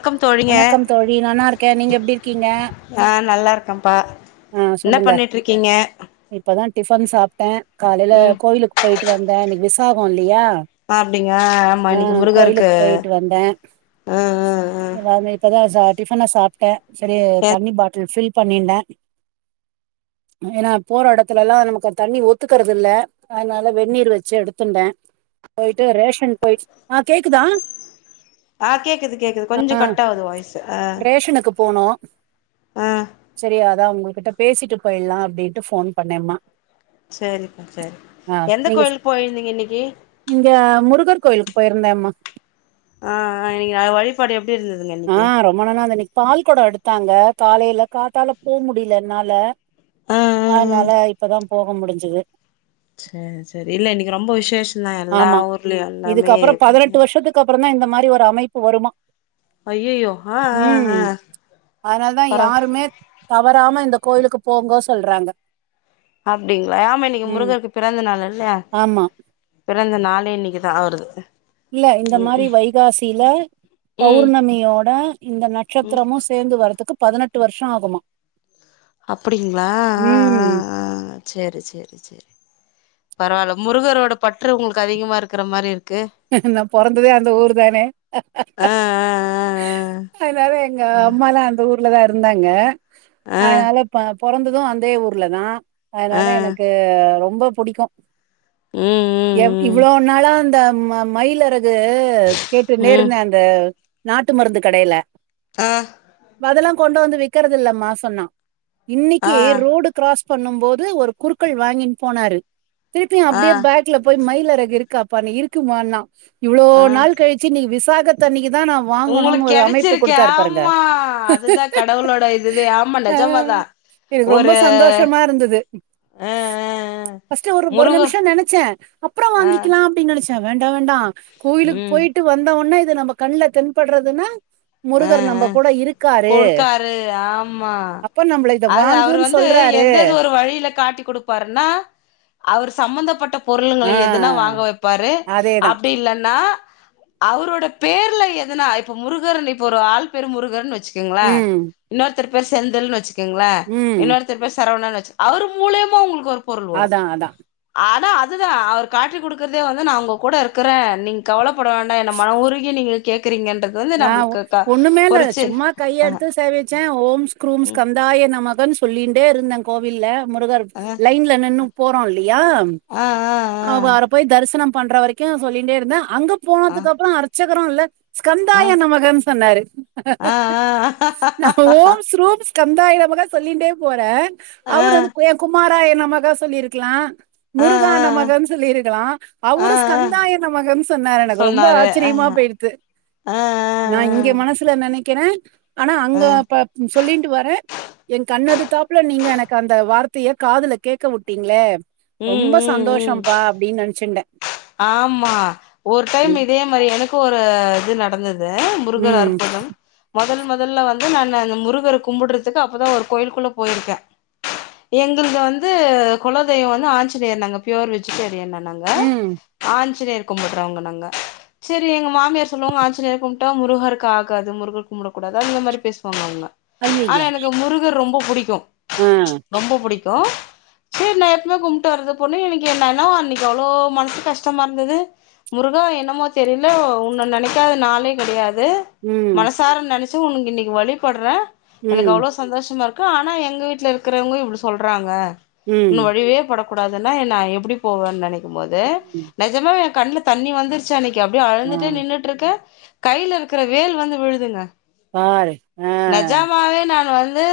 க்கம் தோழிங்க வணக்கம் தோழி நல்லா இருக்கே நீங்க எப்டி இருக்கீங்க ஆ நல்லா இருக்கப்பா ஆ என்ன சொல்லுங்க பண்ணீட்டுருக்கீங்க இப்பதா டிஃபன் சாப்ட்டே காலைல ம் கோயிலுக்கு போயிட்டு வந்த இன்னிக்கு விசாகோ இல்லியா அப்டிங்கா ஆமா இன்னிக்கு முருகருக்கு போயிட்டு ம் ம் ம் ஆம இப்பதா சா டிஃபன சாப்ட்ட சேரி ஆ தண்ணி பாட்டில் ஃபில் பண்ணின்டே ஏன்னா போற எடத்துலல்லா நமக்கு தண்ணி ஒத்துக்கறதுல்ல அதனால வெந்நீர் வெச்சு எடுத்துன்டே போயிட்டு ரேஷன் போயிட் ஆ கேக்குதா ஆ கேக்குது கேக்குது கொஞ்சோ கட் ஆவுது வாய்ஸ்சு ஆ ரேஷனுக்கு போனோ ஆ சேரி அதா உங்ககிட்ட பேசிட்டு போயிலா அப்டின்ட்டு ஃபோன் பண்ணேம்மா சேரிக்கா சேரி ஆ எந்த நீங்க கோயிலுக் போயிருந்தீங்க இன்னிக்கு இங்க முருகர் கோவிலுக்கு போயிருந்தே அம்மா ஆ ஆ இன்னிக் நா வழிபாடு இன்னிக்கு எப்டி இருந்ததுங்க ஆ இன்னிக்கு ரொம்ப நல்லாருந்தது இன்னிக்கு பால் கொடோ எடுத்தாங்க காலைல காத்தால போ முடில என்னால ஆ ஆ ஆ அதனால இப்பதா போக முடிஞ்சிது சேரி சேரி இல்ல இன்னிக்கு ரொம்ப விசேஷோ தா எல்லா ஆமா ஊர்லயு எல்லாமே இப்ப அதுக்கு அப்பறோ தா இந்த மாரி ஒரு அமைப்பு வருமா ஐய்யய்யோ ஆ ஆ ஆ ம் அதனால தா பரவா யாருமே தவறாம இந்த கோயிலுக்கு போங்க சொல்றாங்க அப்டிங்களா ஆமா இன்னிக்கு ம் முருகருக்கு பிறந்த நாள் இல்ல ஆமா பிறந்த நாளே இன்னிக்கு தா ஆவுறுது இல்ல இந்த மாரி வைகாசில ம் பௌர்ணமியோட இந்த நட்சத்திரமும் சே சேந்து வரதுக்கு பதினெட்டு வருஷோ ஆகுமா அப்டிங்களா ஆ ஆ ம் ஆ ஆ சேரி சேரி சேரி பரவால்ல முருகரோட பற்று உங்களுக்கு அதிகமாக இருக்கிற மாரி இருக் நா பொறந்ததே அந்த ஊர் தானே ஆ அதனால எங்க அம்மாலா அந்த ஊர்லதா இருந்தாங்க ஆ அதனால பா பொறந்தது அந்தே ஊர்ல தா ஆ ஆ ஆ அதனால எனக்கு ரொம்ப புடிக்கு ம் எவ் ம் இவ்ளோ நாளா அந்த ம மயிலருகு ம் கேட்டுனே ம் இருந்தே அந்த நாட்டு மருந்து கடையில ஆ அதல்லா கொண்டு வந்து விக்கிறதில்லம்மா சொன்னா இன்னைக்கு ஆ ரோடு கிராஸ் பண்ணும் போது ஒரு குறுக்கள் வாங்கின்னு போனாரு திருப்பியு ஆ அப்டியே பேக் ல போய் மயிலரகு இருக்காப்பான்னே இருக்குமான்னா இவ்ளோ ஆ நாள் கழிச்சு இன்னிக்கு விசாகத் தண்ணிக்கு தா நா உங்களுக்கு வாங்கணும்னு ஒரு அமைப்பு கெடச்சிருக்கு கொடுத்தாரு பாருங்க ஆமா அதுதா கடவுளோட இதுவே ஆமா ஆ நெஜமாதா எனக்கு ரொம்ப ஒரு சந்தோஷமா ஆ இருந்துது ஆ ஆ ஃபாஸ்ட் ஒரு ஒரு முருக நிமிஷோ நினைச்சே அப்புறோ ஆ வாங்கிக்கலாம் அப்டின் நெனைச்சே வேண்டா வேண்டா கோயிலுக்கு ம் போயிட்டு வந்த உன்னா இது நம்ம கண்ல தென்படுறதுன்னா ஆ முருகர் ஆ நம்ம கூட இருக்காரு கொடுக்காரு ஆமா அப்ப நம்மளை இத அது அவரு வாங்குன்னு சொ வந்து எந்தது ஒரு வழியில காட்டிக் கொடுப்பாருன்னா அவர் சம்பந்தப்பட்ட ஆ பொருளுங்களை எதுனா வாங்க வைப்பாரு அதேதா அப்டி இல்லன்னா அவரோட பேர்ல எதுனா இப்ப முருகர்ன் இப்ப ஒரு ஆள் பேரு முருகர்னு வச்சு க்கீங்களா ம் இன்னொருத்தரு பேர் செந்தில்னு வச்சுக்கீங்களா ம் இன்னொருத் தரு சரவணனு வச்சு அவரு மூலியமா உங்களுக்கு ஒரு பொருள் வரு அதா அதா அட அதுதா அவர் காட்டி குடுக்கறதே வந்து நா உங்க கூட இருக்கறே நீங்க கவலப்பட வேண்டா என்ன மன ஊருக நீங்க கேக்குறீங்கன்றது வந்து நம்மளுக்கு க ஓண்ணு மேல இல்ல பொறிச்சு சும்மா ஆ கைய எடுத்து சேவிச்சே ஓம் ஸ்க்ரூம் ம் ஸ்கந்தாய நமகானு சொல்லிட்டே இருந்தே கோவில்ல முருகர் ஆ லைன்ல நின்னு போறோ இல்லியா ஆ ஆ ஆ அவார்ப் போய் தரிசனம் பண்ற வரைக்கு சொல்லிட்டே இருந்தே அங்க ஆ போனதுக்கு அப்புறோ அர்ச்சகரு இல்ல ஸ்கந் தா ஆ என்ன மகன் சொன்னாரு ஆ நம்ப ஓம்ஸ் ரூம்ஸ் கந்தாய நமக சொல்லின்டே போற அவரு வந்து குயம் குமாராய நமக சொல்லிர்க்கிலா ஆ ஆ முருகா நமகனு சொல்லிருக்கலா ஆ ஆ அவரு ஸ்கந்தாய நமகம் சொன்னரு எனக்கு ரொம்ப சொன்னாரு ஆச்சரியமா போய்டுது ஆ ஆ நா இங்க மனசுல நெனைக்கிற ஆனா ஆ அங்க அப்பப் சொல்லிட்டு வரே எ கண்ணெதுதாப்ல நீங்க எனக்கு அந்த வார்த்திய காதுல கேக்க வுட்டீங்ளே ம் ரொம்ப ம் ம் சந்தோஷம்ப்பா அப்டின் நனச்சுன்டே ஆமா ஒரு டைம் இதே மாரி எனக்கு ஒரு இது நடந்தது து முருகர் ம் அற்புதம் முதல் முதல்ல வந்து நானு அந்த முருகர கும்புட்றதுக்கு அப்பதா ஒரு கோயிலுக்குள்ள போயிருக்கே எங்கள்து வந்து குலதெய்வ வந்து ஆஞ்சநேயர் நாங்க புயோர் வெஜிடேரியனனாங்க ம் ஆஞ்சநேயர் கும்பிட்றவங்க நாங்க செரி எங்க மாமியார் சொல்லுவாங்க ஆஞ்சநேயர் கும்பிட்டா முருகருக்கு ஆகாது முருகர் கும்புடக் கூடாது அந்த மாரி பேசுவாங்க அவுங்க ஐய்யய்ய! ஆனா எனக்கு முருகர் ரொம்ப புடிக்கு ஆ, ரொம்ப புடிக்கு சேர் நா எப்மே கும்ட்டு வருது பொண்ணு எனக்கு என்னன்னா அன்னைக்கு அவ்ளோ மனசு கஷ் ஷ்டமா இருந்துது முருகா என்னமோ தெரியில உன்ன நெனைக்காத நாளே கிடையாது ம் தாரன் நெனச்சு உனுக்கு இன்னைக்கு வழிபட்ற எனக்கு ம், அவ்ளோ சந்தோஷமா இருக்கு ஆனா எங்க வீட்ல இருக்கிறவுங்க இப்டி சொல்றாங்க உன்ன ம், வழிவே பட கூடாதுனா என்ன நா எப்டி போவன் நனைக்கு போது ம், நெஜமாவே எனக் கண்ல தண்ணி வந்திர்சு அன்னைக்கு அப்டியே ஆ, அழுந்திட்டே நின்னுட்ருக்க கைல இருக்கிற வேல் வந்து விழுதுங்க பாரு. ஆ, நெஜாமாவே நானு வந்து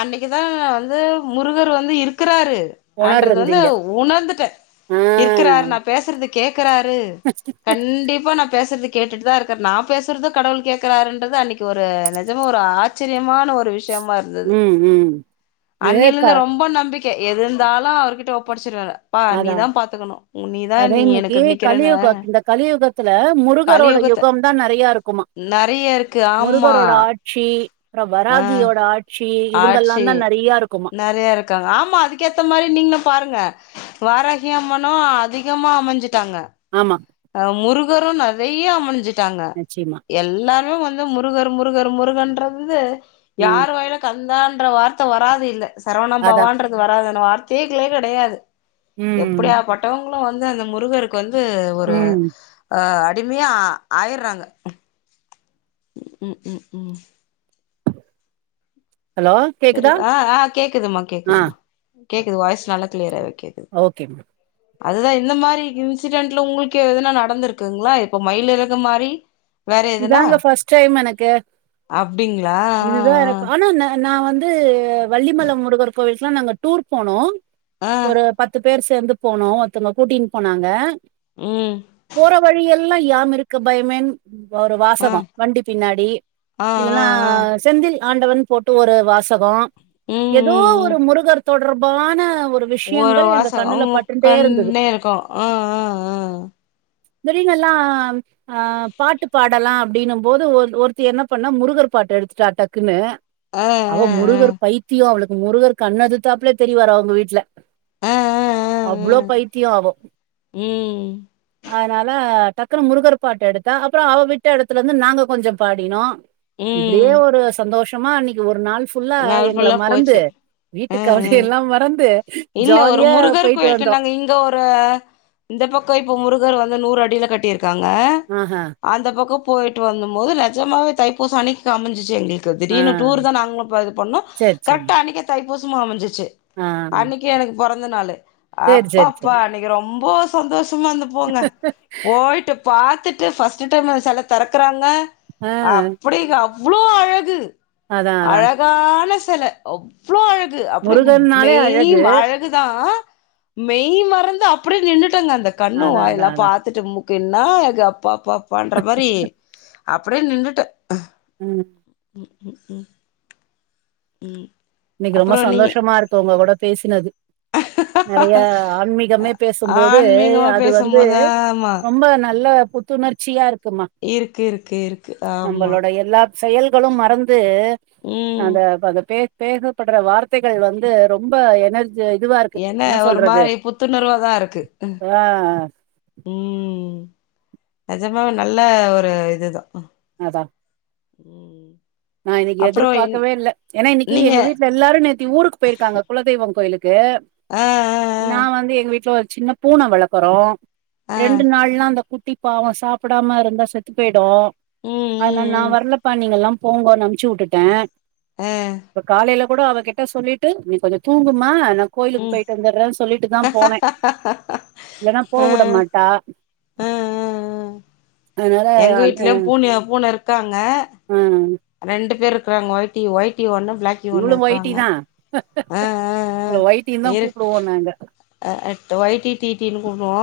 அன்னைக்கு தா வந்து முருகர் வந்து இருக்கறாரு ஆன்றது வந்து உணர்ந்தீங்க. உணர்ந்துட்டே ஆ, இருக்கிறாரு பேசற்து கேக்குறாரு கண்டிப்பா நம் பேசுறது கேட்டுட்டு தா இருக்கர் நா பேசுறத கடவுள் கேக்கிறார்ன்றத அன்னைக்கு ஒரு நெஜம ஒரு ஆச் சிரியமான ஒரு விஷயமா இருந்தது ம், ம். இது க அண்ணிலந்து ரொம்ப நம்பிக் கே எதுந்தாலு அவருகிட்ட ஒப்படைச்சிருவ அத பா நீ தா பாத்துக்குணு உ நீ தா அதா நீ இன்னிக்கி எனக்கு நிக்கிறன்னு கலியுக இந்த கலியுகத்துல முருகரோட கலியுகத்த யுகம் தா நெறைய இருக்குமா நெறைய இருக்கு ஆமா முருகரோட ஆட்சி அப்புற ஆ வராகியோட ஆட் சி இவுங்கல்லா தா நெறைய இருக்குமா க ஆமா அதுக்கேத்த மாரி நீங்ளு பாருங்க வாராகி அம்மனு அதிகமா அமஞ்சுட்டாங்க ஆமா அ முருகரு நெறைய அமைஞ்சிட்டாங்க நிச்சயமா. எல்லாருமே வந் து முருகர் முருகர் முருகன்றந்து ம், யார் வாயில கந்தான்ற வார்த்த வராது இல்ல சரவண அதான். பவான்றது வராதுனு வார்த்திகளே கெடையாது ம், எப்பிடியா பட் டவுங்களு வந்து அந்த முருகருக்கு வந்து ஒரு ம். ஆ அடிமையா ஆயிர்றாங்க ம் ம் ம் ஹலோ இரு கேக்குதா? ஆ ஆ கேக்குதுமா ஆ, கேக்குதுமா கேக்குது வாய்ஸ் நல்லா கிளியராவே கேக்குது ஓகே மேம் அதுதா இந்த மாரி இன்சிடென்ட்ல உங்களுக்கு எதனா நடந்திருக்குங்களா இப்போ மயில் எறகு மாரி வேற எதுனா இதாங்க பஸ்ட் டைம் எனக்கு அப்டிங்களா இதுதா எனக்கு ஆனா ன நா வந்து வள்ளிமலை முருகர் கோவிலுக்குலா நாங்க டூர் போனோ ஆ ஆ ஒரு பத்து பத்து பேர் சேந்து போனோ ஒருத்தவங்க கூட்டின்னு போனாங்க ம் போற வழியெல்லா யாம் இருக்க பயமேன் ஒரு ஆ வாசகோ வண்டி பின்னாடி ஆ இல்ல ஆ ஆ அ செந்தில் ஆண்டவன் போட்டு ஒரு வாசகோ ம் ஏதோ ம் ம் ஒரு முருகர் தொ தொடர்பான ஒரு ஒரு விஷயங்கள் எங்க கண்ணுல வாசகம் பட்டுட்டே இருந்தது. கண்டே இருக்கு அ அ அ வெளில எல்லா அ பாட்டு பாடலா அப்டின்ன போது ஒரு ஒருத்தி என்ன பண்ணா முருகர் பாட்டு எடுத்துட்டா டக்குன்னு ஆ ஆ அவ முருகர் பைத்தியம் அவளுக்கு முருகர் கண் எதுத்தாப்புலே தெரிவாரு அவங்க வீட்டுல ஆ ஆ ஆ ஆ அவ்ளோ ஆ பைத்தியம் அவ ம் அதனால டக் டக்குனு முருகர் பாட்டு எடுத்தா அப்பறோ அவ விட்ட எடத்துல இருந்து நாங்க கொஞ்சோ பாடினோ ம் இப்டியே ஒரு சந்தோஷமா இன்னைக்கு ஒரு நாள் ஃபுல்லா நாள் எங்கள ஃபுல்லா மறந்து போச்சு வீட்டுக் ம் கவலை ம் எல்லா மறந்து இல்ல ஒரு ஜாலியா முருகர் பேய்ட்டு கோயிலுக்கு வந்தோ நாங்க இங்க ஒரு இந்த பக்கோ இப்ப முருகர் வந்து நூறு அடியில கட்டிருக்காங்க ஆஹா அந்த பக்கோ போயிட்டு வந்த போது நிஜாவவே தைபூசம் அன்னக்கி காமிஞ்சிச்சு எங்களுக்கு ஆ திடீர்னு டூர் தா நாங்களு ப இது பண்ணும் சேரி சேரி கரெக்டா அன்னைக்கே தைப்பூசமு அமைஞ்சிச்சு ஆ அன்னக்கு எனக்கு பொறந்த நாளு சேரி சேரி அப்பப்பா சேரி அன்னைக்கு ரொம்ப சந்தோஷமா இருந்தே போங்க போய்ட்டு பாத்துட்டு பஸ்ட்டு டைம் செல திறக்குறாங்க ஆ அப்படிக [unintelligible] அழகு அதா அதா அழகான செல அவ்ளோ அழகு அப்டிய மெய் அழகு தா மெய் மறந்து அப்டியே நின்னுட்டேங்க அந்த கண்ணு அதா அதா வாய்ல்லா அதா பாத்துட்டு மு என்னா அழகு அப்பா அப்பா அப்பான்ற மாரி அப்டியே நின்னுட்டே ம் ம் ம் ம் இன்னைக்கு ரொம்ப அப்புறம் நீங்க சந்தோஷமா இருக்கு உங்க கூட பேசுனது நெறைய ஆன்மீகமே பேசும்போது ஆன்மீகமா அது வந்து பேசும்போது ஆமா. ரொம்ப நல்ல புத்துணர்ச்சியா இருக்குமா இருக்கு இருக்கு இருக்கு ஆமா நம்மளோட எல்லா செயல்களும் மறந்து ம். அந்த அ பே பேசப்படுற வார்த்தைகள் வந்து ரொம்ப எனர்ஜி இதுவா இருக்கு என்ன ஒரு சொல்றது மாரி புத்துணர்வா அ ம்ந நிஜமாவே நல்ல ஒரு இதுதா அதா ஒ நான் இன்னைக்கு எதிர்பார்கவே இல்ல ஏன்னா இன்னைக்கு நீங்க எங்க வீட்ல எல்லாரும் நேத்தி ஊருக்கு போயிருக்காங்க குலதெய்வம் கோயிலுக்கு அ நா வந்து எங்க வீட்டுல ஒரு சின்ன பூனை வளர்க்றோ ஆ ஆ ரெண்டு நாள்ல்லாரஅந்த குட்டி அப்ப அவன் சாப்டாம இருந்தா செத்து போயிடு அதனால நா ம் ம் வரலப்பா நீங்க எல்லா போங்கோனு அம்ச்சு விட்டுட்டே ம் ஆ இப்ப காலையில கூட அவகிட்ட சொல்லிட்டு நீ கொஞ்சோ தூங்குமா நா கோயிலுக்கு ம் போயிட்டு வந்துடுறே சொல்லிட்டு தா போனே இல்லைன்னா போ ஆ ஆ உட மாட்டா ஆ அதனால எங்க அந்த வீட்லயு பூனயு பூனை இருக்காங்க ஆ ரெண்டு பேர் இருக்கறாங்க ஒயிட் ஒயிடி ஒண்ணு பிளாக் இவ்ளவு ஓயிட்டி தா ஆ இவள ஓயிட்டி தா கூப்பிடுவோ நாங்க ஆ ட்டு ஒயிடி டி டி னு கூப்புடுவோ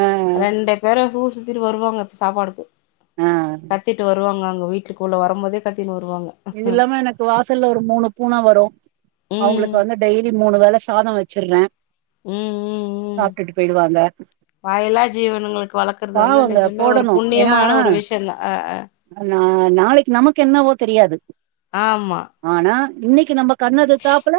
ஆ ரெண்டு வேற ஊறு சுத்திட்டு வருவாங்க சாப்பாடுக்கு ஆ கத்திட்டு வருவாங்க அங்க வீட்டுக்குள்ளே வரும்போதே கத்திட்டு வருவாங்க இது ம் இல்லாம எனக்கு வாசல்ல ஒரு மூணு பூனை வரு அவங்களுக்கு ம் வந்து டெய்லி மூணு வேலை சாத வச்சுடுறே ம் ம் சாப்ட்டுட்டு போயிடுவாங்க வாயிலா ஜீவனங்களுக்கு வளக்கறது வந்து பாவங்க நிஜமே ஒரு போடணு ஏன்னா புண்ணியமான ஒரு விஷய தா ஆ ஆ நா நாளைக்கு நமக்கு என்னவோ தெரியாது ஆமா ஆனா இன்னைக்கு நம்ம கண்ணு எதுதாப்புல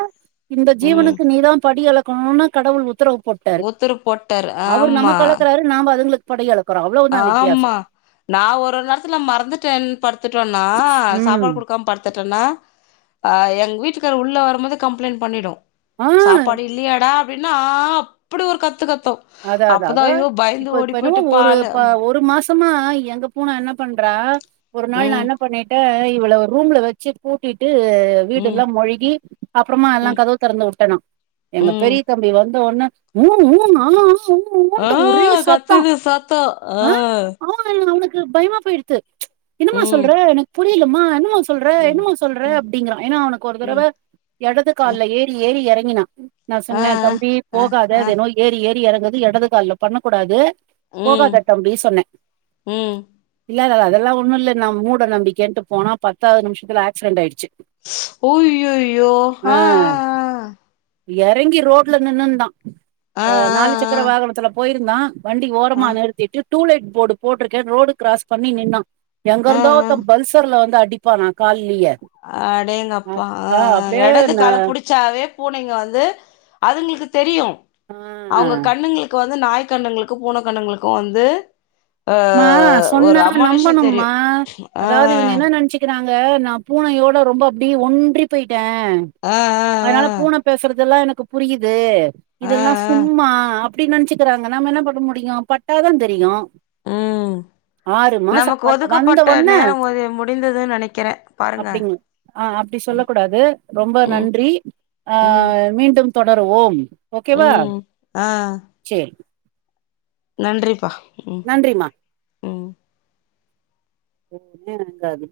இந்த ம் ஜீவனுக்கு நீதா படியலக் கனு கடவுள் உத்தரவு போட்டு ஊத்துரவு போட்டாரு ஆமா அளக்குறாரு நாம அதுங்களுக்கு படி அழைக்குறோ அவ்ளோ ஆமா நா ஒரு நேரத்துல மறந்துட்டேன் படுத்துட்டேண்ணா சாப்பாடு ம் கொடுக்காம படுத்துட்டேண்ணா ஆ எங்க வீட்டுக்கரு உள்ள வரும்போதே கம்ப்ளைண்ட் பண்ணிடு ஆ சாப்பாடு இல்லியாடா அப்டின்னா ஆ அப்டி ஒரு கத்து கத்து அத அத அப்பதா அதா ஐயோ பயந்து இப்ப இப்ப ஓடி என்னோவோ போயிட்டு ஒரு பாலு ப ஒரு மாச மா எங்க பூ னே என்ன பண்றா ஒரு நாள் நான் ம் என்ன பண்ணே தே இவ்வள ஒரு ரூம்ல வச்சு பூட்டிட்டு வீடு ம் எல்லா மொழுகி அப்பறமா எல்லா ம் கதவு திறந்து உட்டே நா எங்க ம் பெரிய தம்பி வந்த உடனே உ உ ஆ உ ஆ கத்துது சத்த ஆ [unintelligible] அவனுக்கு பயமா போயிடுத்து என்னமா ம் சொல்ற எனக்கு புரியலமா என்னமா சொ சொல்ற ம் என்னமா சொல்ற ம் அப்டிங்கிறா ஏனா அவனுக்கு ஒரு ம் தடவை இடது ம் கால்ல ஏறி ஏறி இறங்கினான் நா ஆ சொன்னே தம்பி ஆ போகாத ஆ அது ஏதோ ஏறி ஏறி இறங்குது இடது கால்ல பண்ணக்கூடாது ம் போகாதே தம்பி சொன்னே ம் இல்ல அது அதெல்லா ஒன்னு இல்ல நா மூட நம்பிகை ன்ட்டு போனா பத்தாவது நிமிஷத்துல ஆக்சிடன் ஆயிடுச்சு ஐயையோ ஆ ஆ ஆ இறங்கி ரோடல நின்னு தா ஆ நாலு சக்கர வாகனத்துல போயிருந்தா வண்டி ஓரமா நிறுத்திட்டு டூலைட் போர்டு போட்டிருக்கே ரோடு கிராஸ் பண்ணி நின்னான் எங்க ஆ ஆ இருந்த ஒருத்தன் பல்சர்ல வந்து அடி பானா கால்லையே அடேங்கப்பா ஆ ஆ இடது ந கால புடிச் வெச்சாவெ பூனைங்க வந்து அதுங்களுக்கு தெரியூ ஆ அவங்க கண்ணுங்களுக்கு வந்து நாய்க் கண்ணுங்களுக்கை பூன கண்ணுங்களுக்கூ வந்து ஆ மா ஒரு சொன்ன அமானுஷ தெரியு நம்பனும்மா ஆ அதாவது இவங்க என்ன நெனச்சுக் கிறாங்க நா பூனையோட ரொம்ப அப்டியே ஒன்றி போயிட்டே ஆ அதனால பூன பேசுறதுெல்லா எனக்கு புரியுது ஆ ஆ இதெல்லா சும்மா அப்படி நென்ச்சிக்கிறாங்க நம்ம என்ன பண்ண முடியூ பட்டாதா தெரியூ அ நமக்கு வந்த ஒதுக்கப்பட்ட ஒட்னே நேரோ ஒரு முடிந்ததுன்னு நினைக்கிறே பாருங்க அப்டிங்க ஆ அப்படி சொல்ல ம் கூடாது ரொம்ப ம். நன்றி ஆ ம் மீண்டும் தொடருவோ ஓகேவா ம் ஆ செரி நன்றிப்பா ம் நன்றிம்மா ம் [inaudible] இருக்காது